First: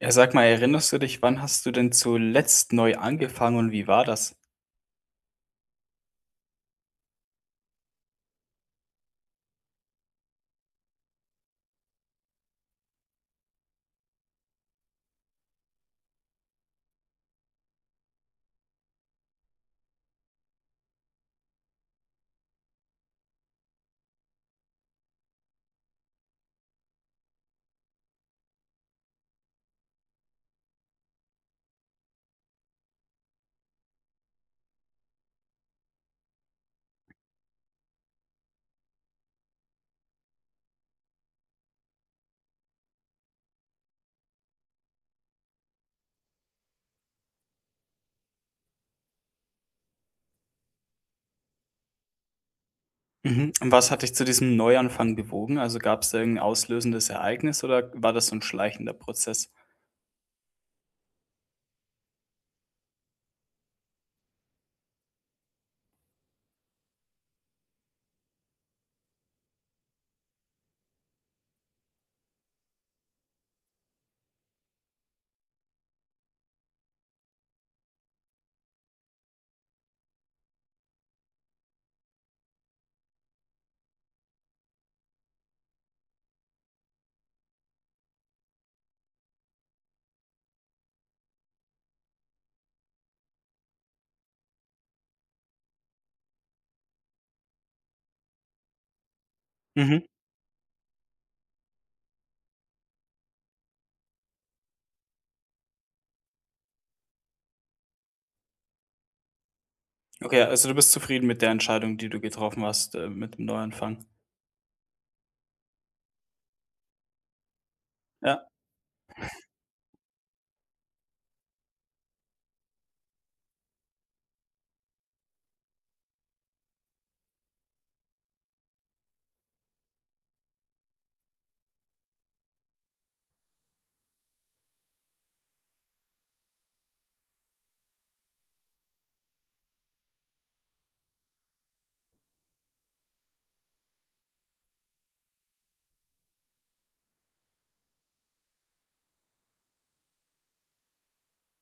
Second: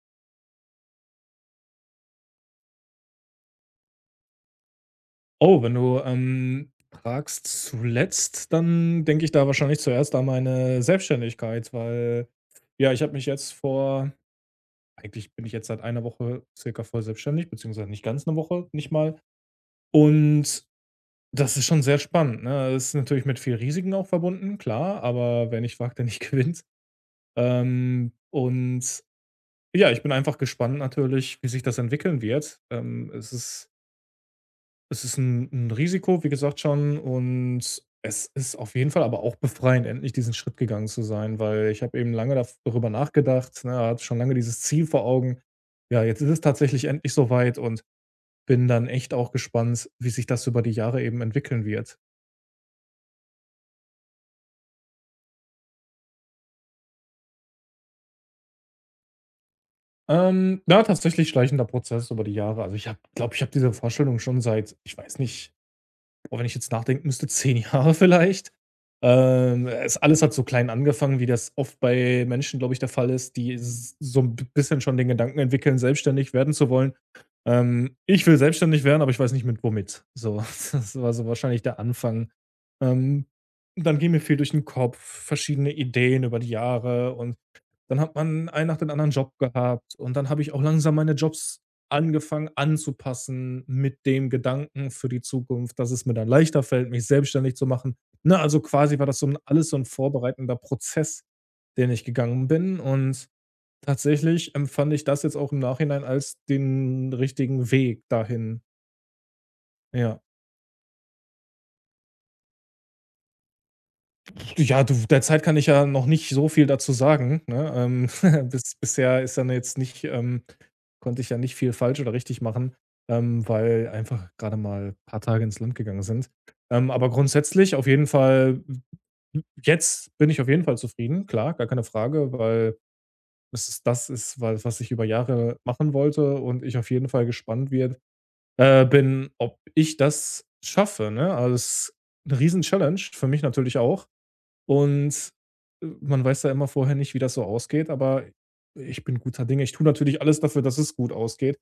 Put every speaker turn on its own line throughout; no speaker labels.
Ja, sag mal, erinnerst du dich, wann hast du denn zuletzt neu angefangen und wie war das?
Oh, wenn du, fragst zuletzt, dann denke ich da wahrscheinlich zuerst an meine Selbstständigkeit, weil, ja, ich habe mich jetzt vor eigentlich bin ich jetzt seit einer Woche circa voll selbstständig, beziehungsweise nicht ganz eine Woche, nicht mal. Und das ist schon sehr spannend, ne? Es ist natürlich mit viel Risiken auch verbunden, klar, aber wer nicht wagt, der nicht gewinnt. Und ja, ich bin einfach gespannt natürlich, wie sich das entwickeln wird. Es ist ein 'n Risiko, wie gesagt schon, und es ist auf jeden Fall aber auch befreiend, endlich diesen Schritt gegangen zu sein, weil ich habe eben lange daf darüber nachgedacht, ne, hatte schon lange dieses Ziel vor Augen. Ja, jetzt ist es tatsächlich endlich soweit und bin dann echt auch gespannt, wie sich das über die Jahre eben entwickeln wird.
Mhm. Und was hat dich zu diesem Neuanfang bewogen? Also gab es da irgendein auslösendes Ereignis oder war das so ein schleichender Prozess?
Ja, tatsächlich schleichender Prozess über die Jahre. Also, ich habe diese Vorstellung schon seit, ich weiß nicht. Boah, wenn ich jetzt nachdenken müsste, 10 Jahre vielleicht. Es alles hat so klein angefangen, wie das oft bei Menschen, glaube ich, der Fall ist, die s so ein bisschen schon den Gedanken entwickeln, selbstständig werden zu wollen. Ich will selbstständig werden, aber ich weiß nicht mit womit. So, das war so wahrscheinlich der Anfang. Ähm, dann ging mir viel durch den Kopf, verschiedene Ideen über die Jahre, und dann hat man einen nach dem anderen Job gehabt und dann habe ich auch langsam meine Jobs angefangen anzupassen mit dem Gedanken für die Zukunft, dass es mir dann leichter fällt, mich selbstständig zu machen. Ne, also quasi war das so 'n alles so ein
Mhm.
vorbereitender Prozess, den ich gegangen bin, und tatsächlich empfand ich das jetzt auch im Nachhinein als den richtigen Weg dahin. Ja.
Okay, also du bist zufrieden mit der Entscheidung, die du getroffen hast, mit dem Neuanfang.
Ja, du, derzeit kann ich ja noch nicht so viel dazu sagen, ne?
Ja.
Bisher ist dann jetzt nicht konnte ich ja nicht viel falsch oder richtig machen, weil einfach gerade mal ein paar Tage ins Land gegangen sind. Aber grundsätzlich auf jeden Fall jetzt bin ich auf jeden Fall zufrieden, klar, gar keine Frage, weil es ist das ist, wa was ich über Jahre machen wollte und ich auf jeden Fall gespannt wird bin, ob ich das schaffe, ne? Also, es 'ne Riesen-Challenge für mich natürlich auch, und, man weiß ja immer vorher nicht, wie das so ausgeht, aber ich bin guter Dinge. Ich tue natürlich alles dafür, dass es gut ausgeht.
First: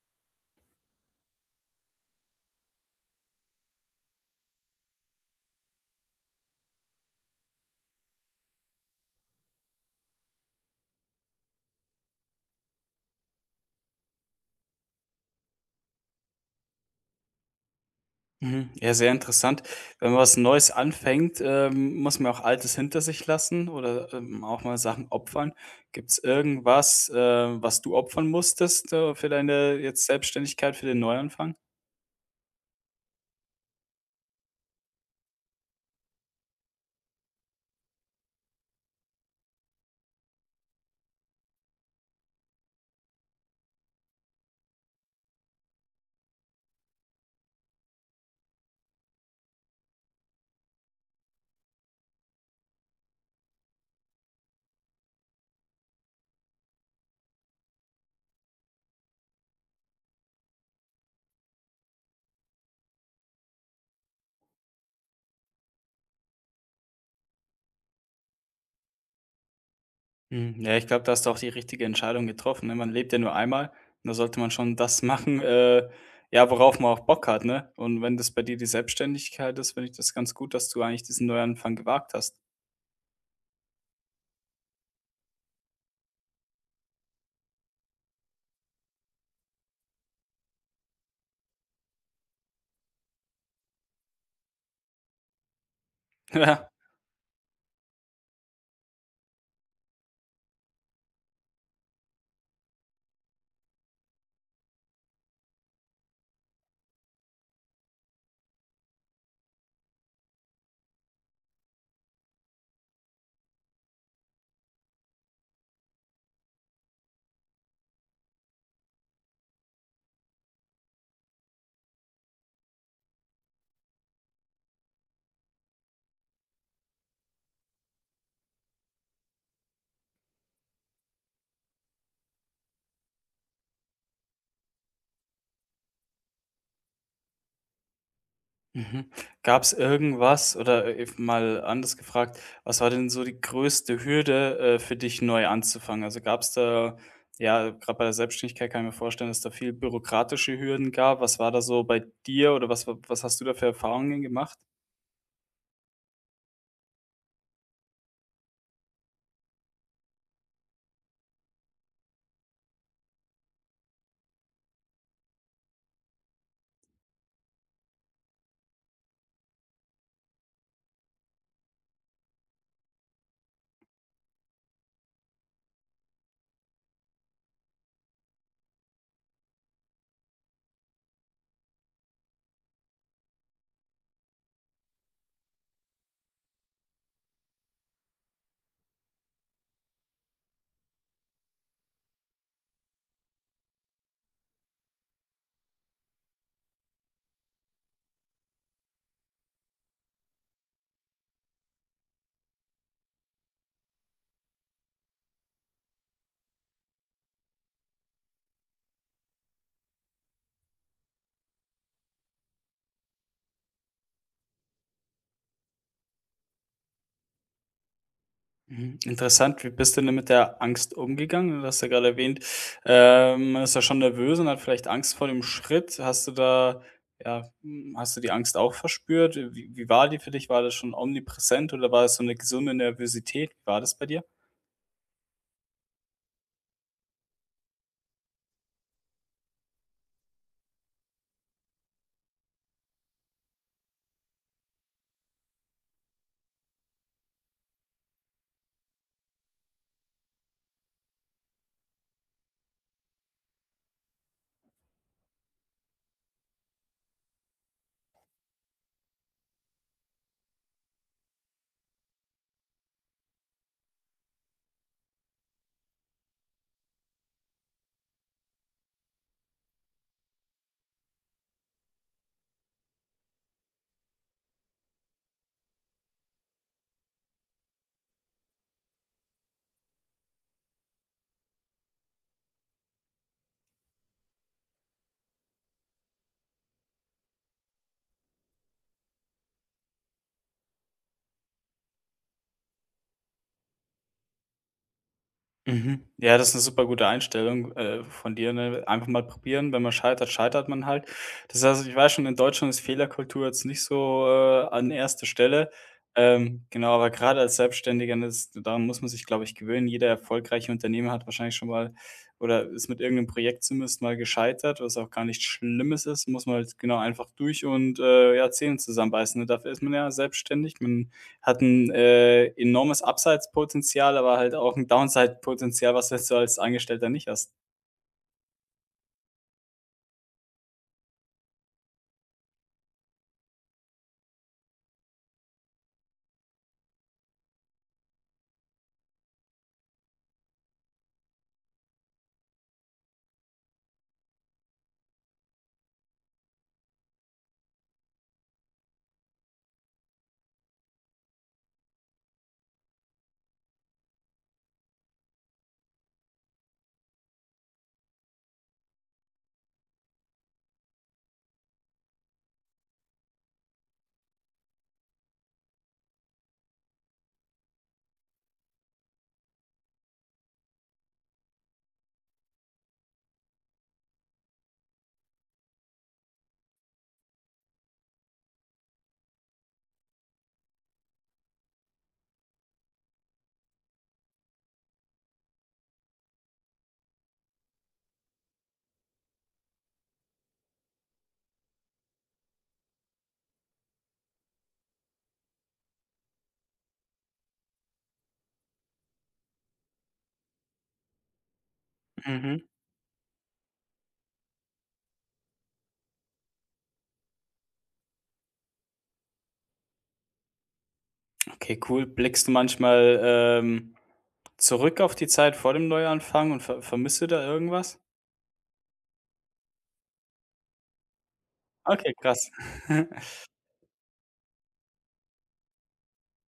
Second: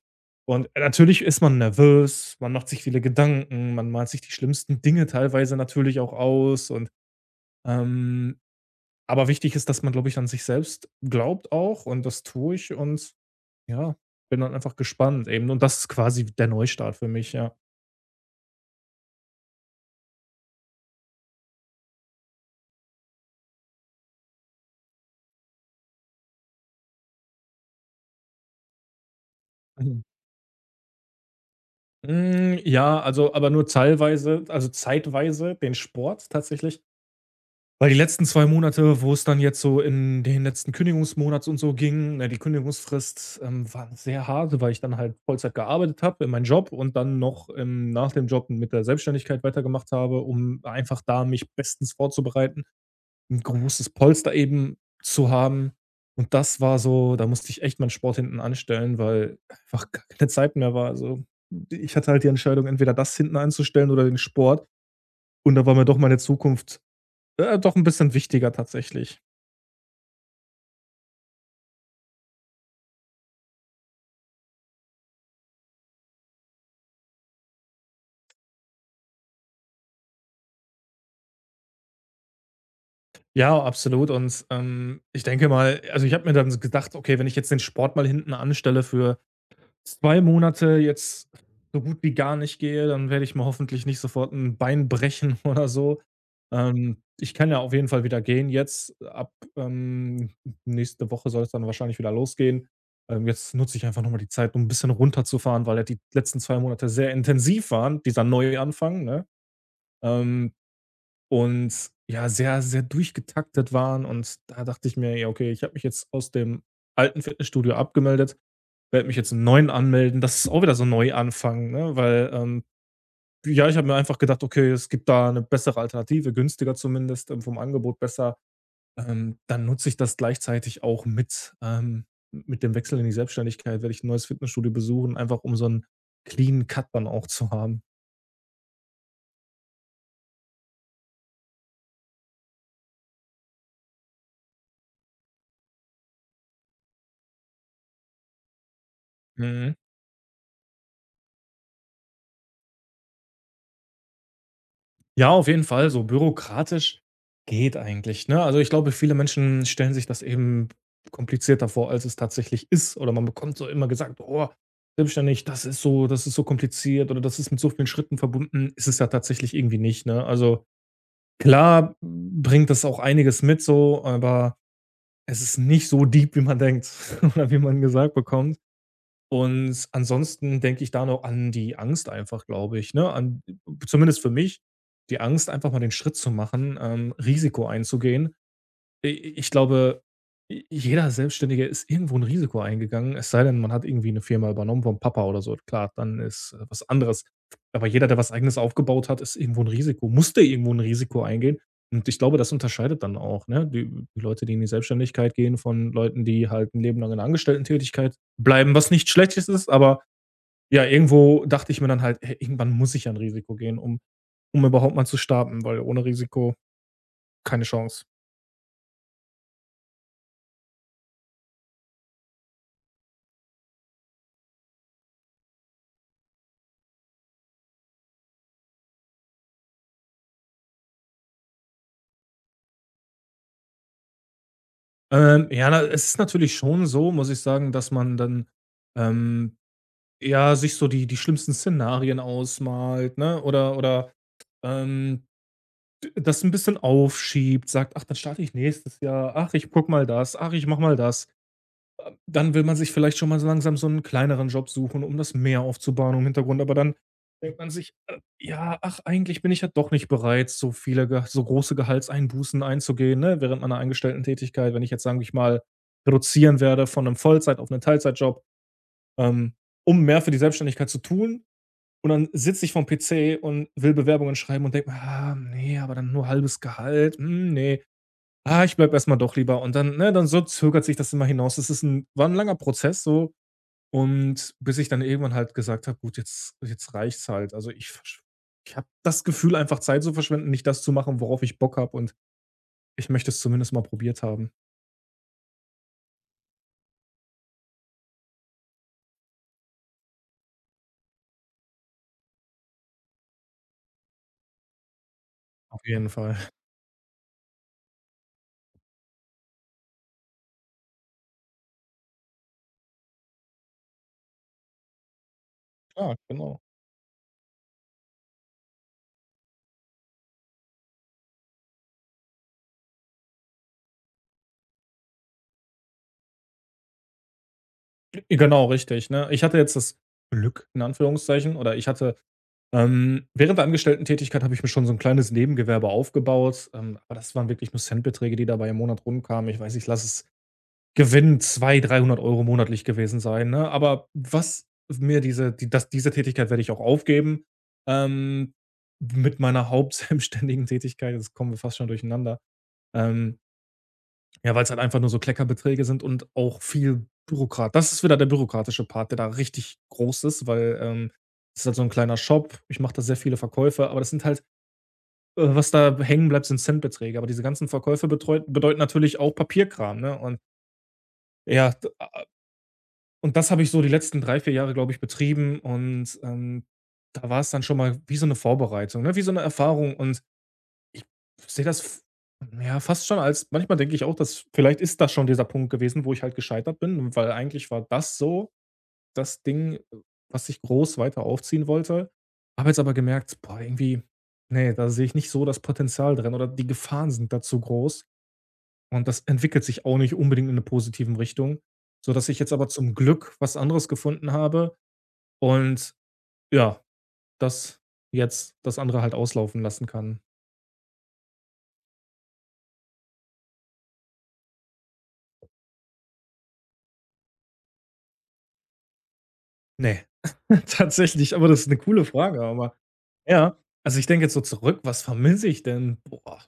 Und, natürlich ist man nervös, man macht sich viele Gedanken, man malt sich die schlimmsten Dinge teilweise natürlich auch aus, und, ähm aber wichtig ist, dass man, glaube ich, an sich selbst glaubt auch und das tue ich und ja, bin dann einfach gespannt eben und das ist quasi der Neustart für mich, ja.
Mhm. Ja, sehr interessant. Wenn man was Neues anfängt, muss man auch Altes hinter sich lassen oder auch mal Sachen opfern. Gibt es irgendwas, was du opfern musstest, für deine
Mhm.
jetzt Selbstständigkeit, für den Neuanfang?
Ja, also aber nur teilweise, also zeitweise den Sport tatsächlich. Weil die letzten 2 Monate, wo es dann jetzt so in den letzten Kündigungsmonat und so ging, ne, die Kündigungsfrist, war sehr hart, weil ich dann halt Vollzeit gearbeitet habe in meinem Job und dann noch, nach dem Job mit der Selbstständigkeit weitergemacht habe, um einfach da mich bestens vorzubereiten, ein großes Polster eben zu haben. Und das war so, da musste ich echt meinen Sport hinten anstellen, weil einfach gar keine Zeit mehr war. Also, ich hatte halt die Entscheidung, entweder das hinten anzustellen oder den Sport. Und da war mir doch meine Zukunft doch ein bisschen wichtiger tatsächlich.
Mhm. Ja, ich glaube, da hast du auch die richtige Entscheidung getroffen, ne? Man lebt ja nur einmal und da sollte man schon das machen, ja, worauf man auch Bock hat, ne? Und wenn das bei dir die Selbstständigkeit ist, finde ich das ganz gut, dass du eigentlich diesen Neuanfang gewagt hast.
Ja, absolut und, ich denke mal, also, ich habe mir dann so gedacht: „Okay, wenn ich jetzt den Sport mal hinten anstelle für 2 Monate, jetzt so gut wie gar nicht gehe, dann werde ich mir hoffentlich nicht sofort ein Bein brechen oder so.“
Ja.
Ich kann ja auf jeden Fall wieder gehen jetzt. Ab, ähm, nächste Woche soll es dann wahrscheinlich wieder losgehen. Jetzt nutze ich einfach noch mal die Zeit, um ein bisschen runterzufahren, weil ja die letzten 2 Monate sehr intensiv waren, dieser Neuanfang, ne? Ähm Und ja, sehr, sehr durchgetaktet waren und da dachte ich mir: „Ja, okay, ich habe mich jetzt aus dem alten Fitnessstudio abgemeldet, werde mich jetzt im neuen anmelden.“ Das ist auch wieder so ein Neuanfang, ne, weil, ja, ich habe mir einfach gedacht: „Okay, es gibt da eine bessere Alternative, günstiger zumindest, vom Angebot besser. Dann nutze ich das gleichzeitig auch mit dem Wechsel in die Selbstständigkeit werde ich ein neues Fitnessstudio besuchen, einfach um so einen clean Cut dann auch zu haben.“
Mhm. Gab's irgendwas oder, if mal anders gefragt, was war denn so die größte Hürde, für dich neu anzufangen? Also, gab's da ja, gerade bei der Selbstständigkeit kann ich mir vorstellen, dass da viel
Mhm.
bürokratische Hürden gab. Was war da so bei dir oder was wa was hast du da für Erfahrungen gemacht?
Ja, auf jeden Fall, so bürokratisch geht eigentlich, ne? Also, ich glaube, viele Menschen stellen sich das eben komplizierter vor, als es tatsächlich ist. Oder man bekommt so immer gesagt: „Oh, selbstständig, das ist so, das ist so kompliziert oder das ist mit so vielen Schritten verbunden.“ Ist es ja tatsächlich irgendwie nicht, ne? Also, klar bringt das auch einiges mit so, aber es ist nicht so deep, wie man denkt oder wie man gesagt bekommt. Und ansonsten denke ich da noch an die Angst einfach, glaube ich, ne? An, zumindest für mich, die Angst, einfach mal den Schritt zu machen, Risiko einzugehen. I Ich glaube, jeder Selbstständige ist irgendwo ein Risiko eingegangen, es sei denn, man hat irgendwie eine Firma übernommen vom Papa oder so. Klar, dann ist, was anderes. Aber jeder, der was Eigenes aufgebaut hat, ist irgendwo ein Risiko musste irgendwo ein Risiko eingehen. Und ich glaube, das unterscheidet dann auch, ne, die Leute, die in die Selbstständigkeit gehen, von Leuten, die halt ein Leben lang in 'ner Angestellten-Tätigkeit bleiben, was nicht Schlechtes ist. Aber ja, irgendwo dachte ich mir dann halt: „Hey, irgendwann muss ich ja ein Risiko gehen, um überhaupt mal zu starten, weil ohne Risiko keine Chance.“
Mhm, interessant. Wie bist du denn mit der Angst umgegangen? Du hast ja gerade erwähnt, man ist ja schon nervös und hat vielleicht Angst vor dem Schritt. Hast du da ja, hm, hast du die Angst auch verspürt? Wie war die für dich? War das schon omnipräsent oder war das so eine gesunde Nervosität? Wie war das bei dir?
Ja, na, es ist natürlich schon so, muss ich sagen, dass man dann, ähm, ja, sich so die schlimmsten Szenarien ausmalt, ne, oder, ähm, d das ein bisschen aufschiebt, sagt: „Ach, dann starte ich nächstes Jahr. Ach, ich guck mal das. Ach, ich mach mal das.“ Dann will man sich vielleicht schon mal so langsam so einen kleineren Job suchen, um das mehr aufzubauen im Hintergrund, aber dann denkt man sich: ja, ach, eigentlich bin ich ja doch nicht bereit, so viele Ge so große Gehaltseinbußen einzugehen“, ne, während meiner Angestellten-Tätigkeit. Wenn ich jetzt, sagen ich mal, reduzieren werde von einem Vollzeit auf einen Teilzeitjob, ähm, um mehr für die Selbstständigkeit zu tun und dann sitze ich vorm PC und will Bewerbungen schreiben und denke mir: „Ah, ne, aber dann nur halbes Gehalt. Hm, ne. Ah, ich bleib erst mal doch lieber.“ Und dann, ne, dann so zögert sich das immer hinaus. Das ist ein, war ein langer Prozess so, und bis ich dann irgendwann halt gesagt habe: „Gut, jetzt reicht's halt.“ Also, ich habe das Gefühl, einfach Zeit zu verschwenden, nicht das zu machen, worauf ich Bock habe und ich möchte es zumindest mal probiert haben.
Mhm. Ja, das ist eine super gute Einstellung, von dir, ne? Einfach mal probieren, wenn man scheitert, scheitert man halt. Das heißt, ich weiß schon, in Deutschland ist Fehlerkultur jetzt nicht so, an 1. Stelle.
Auf jeden Fall.
Genau, aber gerade als Selbstständiger, ne, das daran muss man sich, glaube ich, gewöhnen. Jeder erfolgreiche Unternehmer hat wahrscheinlich schon mal oder ist mit irgendeinem Projekt zumindest mal gescheitert, was auch gar nichts Schlimmes
Ja,
ist. Muss man
genau.
halt, genau, einfach durch und, ja, Zähne zusammenbeißen, ne? Dafür ist man ja selbstständig. Man hat ein enormes Upside-Potenzial, aber halt auch ein Downside-Potenzial, was du als Angestellter nicht hast.
Genau, richtig, ne? Ich hatte jetzt das Glück in Anführungszeichen oder ich hatte während der Angestellten Tätigkeit habe ich mir schon so ein kleines Nebengewerbe aufgebaut, aber das waren wirklich nur Centbeträge, die dabei im Monat rumkamen. Ich weiß, ich lasse es Gewinn 200, 300 Euro monatlich gewesen sein, ne? Aber was mir diese die das diese Tätigkeit werde ich auch aufgeben, ähm, mit meiner hauptselbstständigen Tätigkeit. Das kommen wir fast schon durcheinander. Ähm, ja, weil es halt einfach nur so Kleckerbeträge sind und auch viel Bürokrat das ist wieder der bürokratische Part, der da richtig groß ist, weil, es ist halt so ein kleiner Shop. Ich mache da sehr viele Verkäufe, aber das sind halt was da hängen bleibt, sind Centbeträge. Aber diese ganzen Verkäufe betreut bedeuten natürlich auch Papierkram, ne? Und ja, und das habe ich so die letzten 3 vier Jahre, glaube ich, betrieben und, da war es dann schon mal wie so eine Vorbereitung, ne, wie so eine Erfahrung und ich sehe das f ja, fast schon als, manchmal denke ich auch, dass vielleicht ist das schon dieser Punkt gewesen, wo ich halt gescheitert bin, weil eigentlich war das so das Ding, was ich groß weiter aufziehen wollte. Habe jetzt aber gemerkt: „Boah, irgendwie, ne, da sehe ich nicht so das Potenzial drin oder die Gefahren sind da zu groß.“ Und das entwickelt sich auch nicht unbedingt in eine positiven Richtung, sodass ich jetzt
Mhm.
aber zum Glück was anderes gefunden habe und ja, das jetzt das andere halt auslaufen lassen kann.
Okay, cool. Blickst du manchmal, zurück auf die Zeit vor dem Neuanfang und vermisst du da irgendwas?
Ne, tatsächlich, aber das ist 'ne coole
Okay, krass.
Frage, aber ja. Also, ich denke jetzt so zurück, was vermisse ich denn? Boah,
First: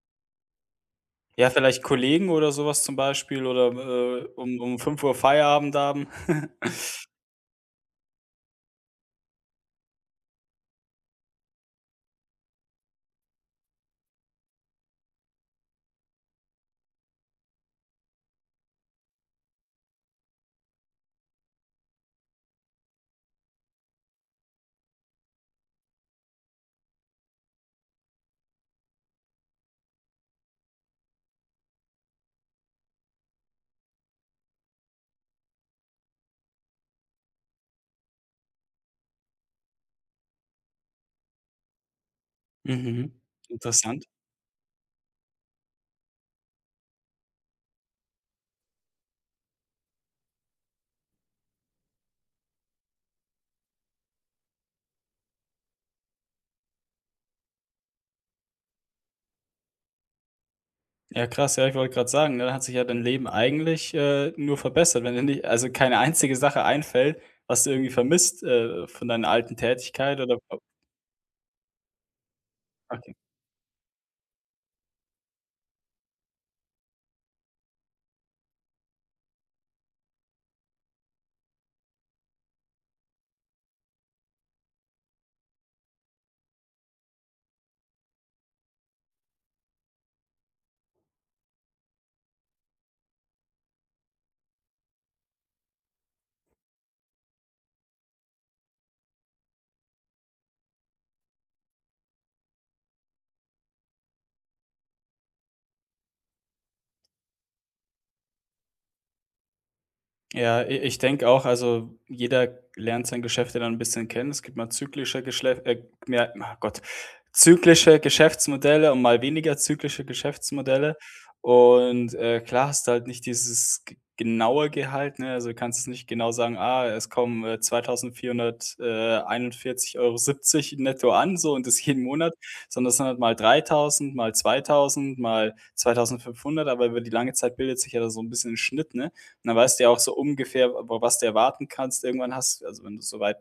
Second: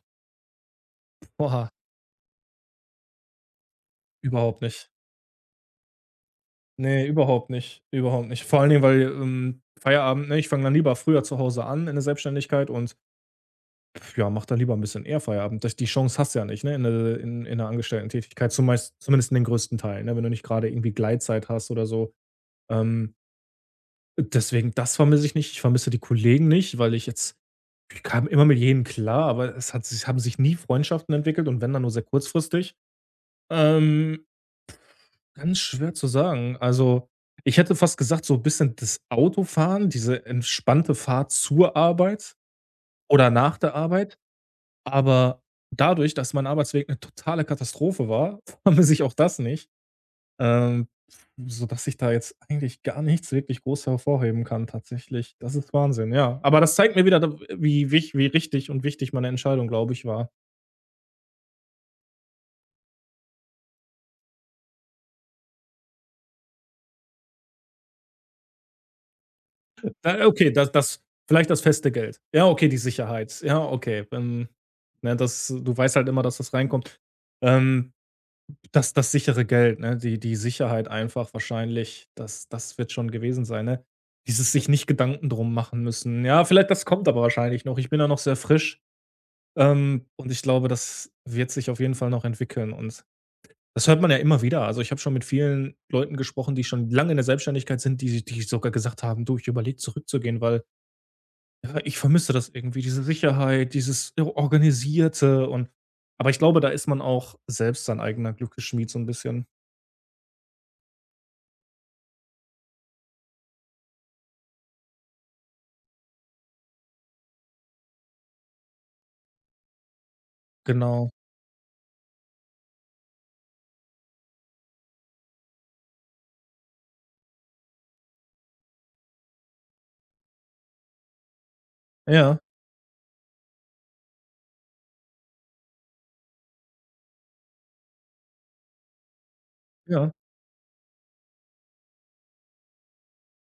Ja,
boah,
vielleicht Kollegen oder sowas zum Beispiel oder, um
überhaupt
um
nicht.
5 Uhr Feierabend haben?
Ne, überhaupt nicht, überhaupt nicht. Vor allen Dingen, weil, Feierabend, ne, ich fange dann lieber früher zu Hause an in der Selbstständigkeit und Pf, ja, mach dann lieber ein bisschen eher Feierabend. Das die Chance hast du ja nicht, ne, in de in 'ner Angestellten-Tätigkeit, zumeist zumindest in den größten Teilen, ne, wenn du nicht gerade irgendwie Gleitzeit hast oder so. Ähm, deswegen, das vermisse ich nicht. Ich vermisse die Kollegen nicht, weil ich jetzt ich kam immer mit jedem klar, aber es hat sich haben sich nie Freundschaften entwickelt und wenn, dann nur sehr kurzfristig. Ähm, ganz schwer zu sagen. Also, ich hätte fast gesagt, so ein bisschen das Autofahren, diese entspannte Fahrt zur Arbeit
Mhm.
oder nach der
Interessant.
Arbeit, aber dadurch, dass mein Arbeitsweg eine totale Katastrophe war, vermisse ich auch das nicht, ähm, sodass ich da jetzt eigentlich gar nichts wirklich groß hervorheben kann tatsächlich. Das ist Wahnsinn, ja. Aber das zeigt mir wieder, da wie wich wie richtig und wichtig meine Entscheidung, glaube ich, war.
Ja, krass, ja, ich wollte gerade sagen, ne, dann hat sich ja dein Leben eigentlich, nur verbessert, wenn dir nicht also keine einzige Sache einfällt, was du irgendwie vermisst, von deiner alten Tätigkeit oder
Okay, das das vielleicht das feste Geld. Ja, okay, die
okay.
Sicherheit. Ja, okay, ne, das du weißt halt immer, dass das reinkommt. Ähm das sichere Geld, ne? Die Sicherheit einfach wahrscheinlich, das wird schon gewesen sein, ne? Dieses sich nicht Gedanken drum machen müssen. Ja, vielleicht das kommt aber wahrscheinlich noch. Ich bin da noch sehr frisch, und ich glaube, das wird sich auf jeden Fall noch entwickeln und das hört man ja immer wieder. Also, ich habe schon mit vielen Leuten gesprochen, die schon lange in der Selbstständigkeit sind, die sogar gesagt haben: „Du, ich überlege zurückzugehen, weil, ja, ich vermisse das irgendwie, diese Sicherheit, dieses Organisierte und" aber ich glaube, da ist man auch selbst sein eigener Glückesschmied so ein bisschen.
Ja, i ich denke auch, also jeder lernt sein Geschäft ja dann ein bisschen kennen. Es gibt mal zyklische Geschlef mehr ach Gott, zyklische Geschäftsmodelle und mal weniger zyklische Geschäftsmodelle.
Genau.
Und, klar hast du halt nicht dieses g genaue Gehalt, ne? Also, du kannst jetzt nicht genau sagen: „Ah, es kommen, 2.400, 41,70 netto an“, so und das jeden Monat,
Ja,
sondern es sind halt mal 3.000, mal 2.000, mal 2.500. Aber über die lange Zeit bildet sich ja da so ein bisschen 'n Schnitt, ne? Dann weißt du ja auch
ja,
so ungefähr, was du erwarten kannst. Irgendwann hast also, wenn du soweit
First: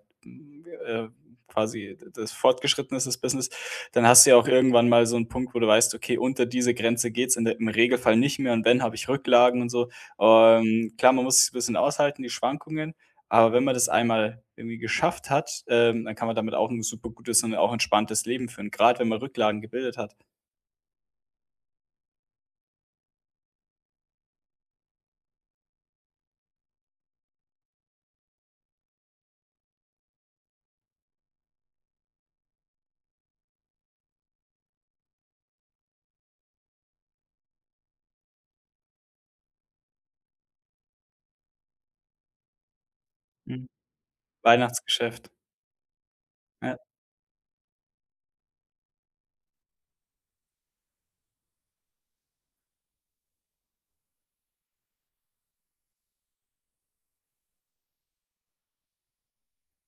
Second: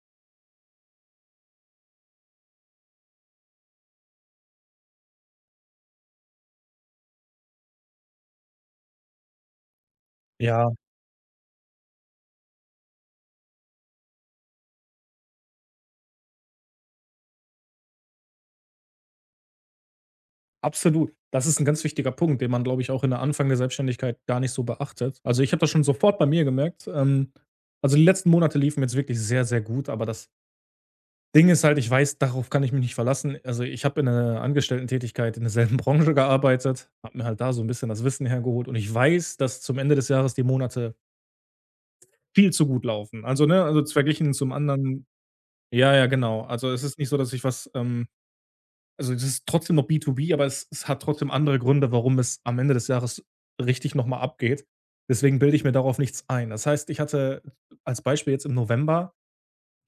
äh, quasi das fortgeschritten ist, das Business, dann hast du ja auch irgendwann mal so einen Punkt, wo du weißt: „Okay, unter diese Grenze geht's in der im Regelfall nicht mehr und wenn, habe ich Rücklagen und so.“
ja,
Klar, man muss es 'n bisschen aushalten, die Schwankungen, aber wenn man das einmal irgendwie geschafft hat, dann kann man damit auch ein super gutes und auch entspanntes Leben führen, gerade wenn man Rücklagen gebildet hat.
absolut. Das ist 'n ganz wichtiger Punkt, den man, glaube ich, auch in der Anfang der Selbstständigkeit gar nicht so beachtet. Also, ich habe das schon sofort bei mir gemerkt. Also, die letzten Monate liefen jetzt wirklich sehr, sehr gut, aber das Ding ist halt, ich weiß, darauf kann ich mich nicht verlassen. Also, ich habe in der Angestellten-Tätigkeit in derselben Branche gearbeitet, habe mir halt da so 'n bisschen das Wissen hergeholt und ich weiß, dass zum Ende des Jahres die Monate viel zu gut laufen. Also, ne,
Mhm.
also, z verglichen zum anderen,
Weihnachtsgeschäft.
ja, ja, genau. Also,
Ja,
es ist nicht so, dass ich was, also, das ist trotzdem noch B2B, aber es hat trotzdem andere Gründe, warum es am Ende des Jahres richtig noch mal abgeht. Deswegen bilde ich mir darauf nichts ein. Das heißt, ich hatte als Beispiel jetzt im November,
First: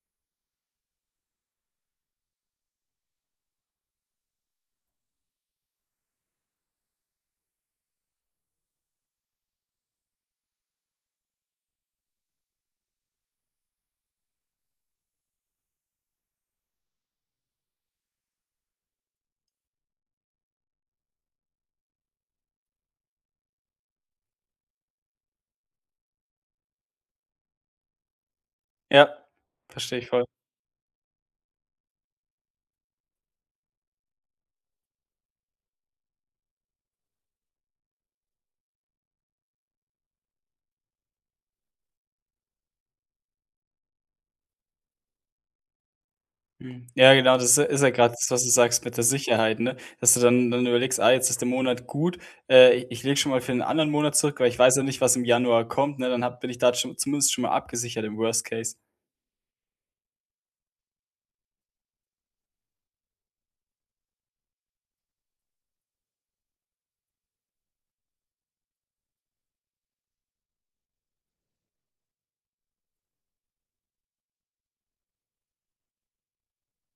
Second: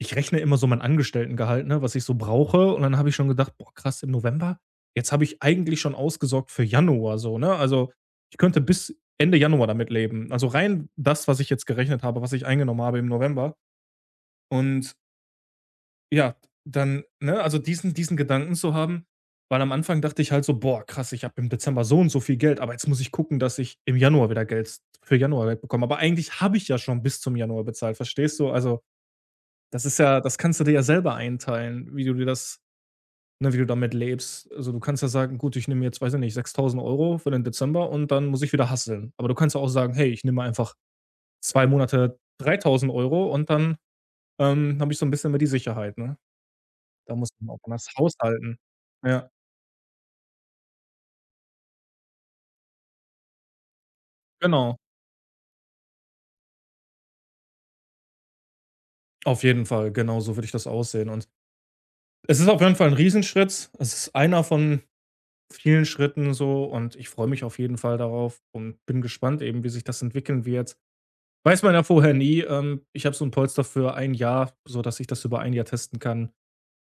ich rechne immer so mein Angestelltengehalt, ne, was ich so brauche und dann habe ich schon gedacht: „Boah, krass, im November? Jetzt habe ich eigentlich schon ausgesorgt für Januar so", ne? Also, ich könnte bis Ende Januar damit leben. Also, rein das, was ich jetzt gerechnet habe, was ich eingenommen habe im November, und ja, dann, ne, also diesen Gedanken zu haben, weil am Anfang dachte ich halt so: „Boah, krass, ich habe im Dezember so und so viel Geld, aber jetzt muss ich gucken, dass ich im Januar wieder Geld für Januar Geld bekomme." Aber eigentlich habe ich ja schon bis zum Januar bezahlt, verstehst du? Also,
ja,
das ist
verstehe ich
ja,
voll.
das kannst du dir ja selber einteilen, wie du dir das, ne, wie du damit lebst. Also, du kannst ja sagen: „Gut, ich nehme jetzt, weiß ich nicht, 6.000 Euro für den Dezember und dann muss ich wieder hasseln." Aber du kannst ja auch sagen: „Hey, ich nehme einfach 2 Monate 3.000 Euro und dann, habe ich so ein bisschen mehr die Sicherheit", ne?
Mhm. Ja,
Da muss
genau,
man
das
auch
ist
anders
ja gerade das, was du
haushalten.
sagst mit der
Ja,
Sicherheit, ne? Dass du dann dann überlegst: „Ah, jetzt ist der Monat gut. Ich lege schon mal für den anderen Monat zurück, weil ich weiß
genau.
ja nicht, was im Januar kommt“, ne? Dann hab bin ich da schon zumindest schon mal abgesichert im Worst Case.
Auf jeden Fall, genau so würde ich das aussehen und es ist auf jeden Fall ein Riesenschritt. Es ist einer von vielen Schritten so und ich freue mich auf jeden Fall darauf und bin gespannt eben, wie sich das entwickeln wird. Weiß man ja vorher nie. Ich habe so ein Polster für ein Jahr, sodass ich das über ein Jahr testen kann.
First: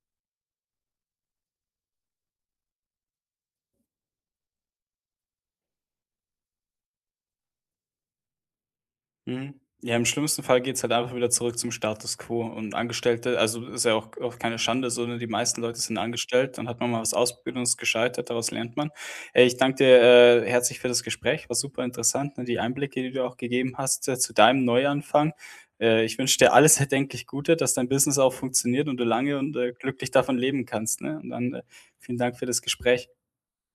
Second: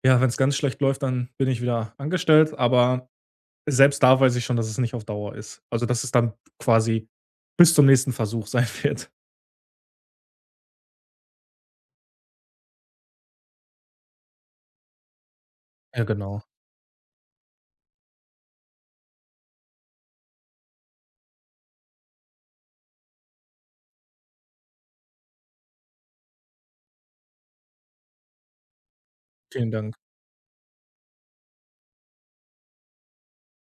Ja, wenn es ganz schlecht läuft, dann bin ich wieder angestellt, aber selbst da weiß ich schon, dass es nicht auf Dauer ist. Also, dass es dann quasi bis zum nächsten Versuch sein wird.
Mhm. Ja, im schlimmsten Fall geht's halt einfach wieder zurück zum Status quo und Angestellte also, ist ja auch auch keine Schande, sondern die meisten Leute sind
Ja, genau.
angestellt, dann hat man mal was ausprobiert und ist gescheitert, daraus lernt man. Ey, ich danke dir, herzlich für das Gespräch, war super interessant, ne, die Einblicke, die du auch gegeben hast, zu deinem Neuanfang. Ich wünsche dir alles erdenklich Gute, dass dein Business auch funktioniert und du lange und,
Vielen Dank.
glücklich davon leben kannst, ne? Und dann, vielen Dank für das Gespräch.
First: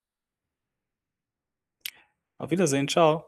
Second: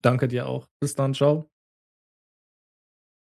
Danke dir auch. Bis dann. Ciao.
Auf Wiedersehen, Ciao.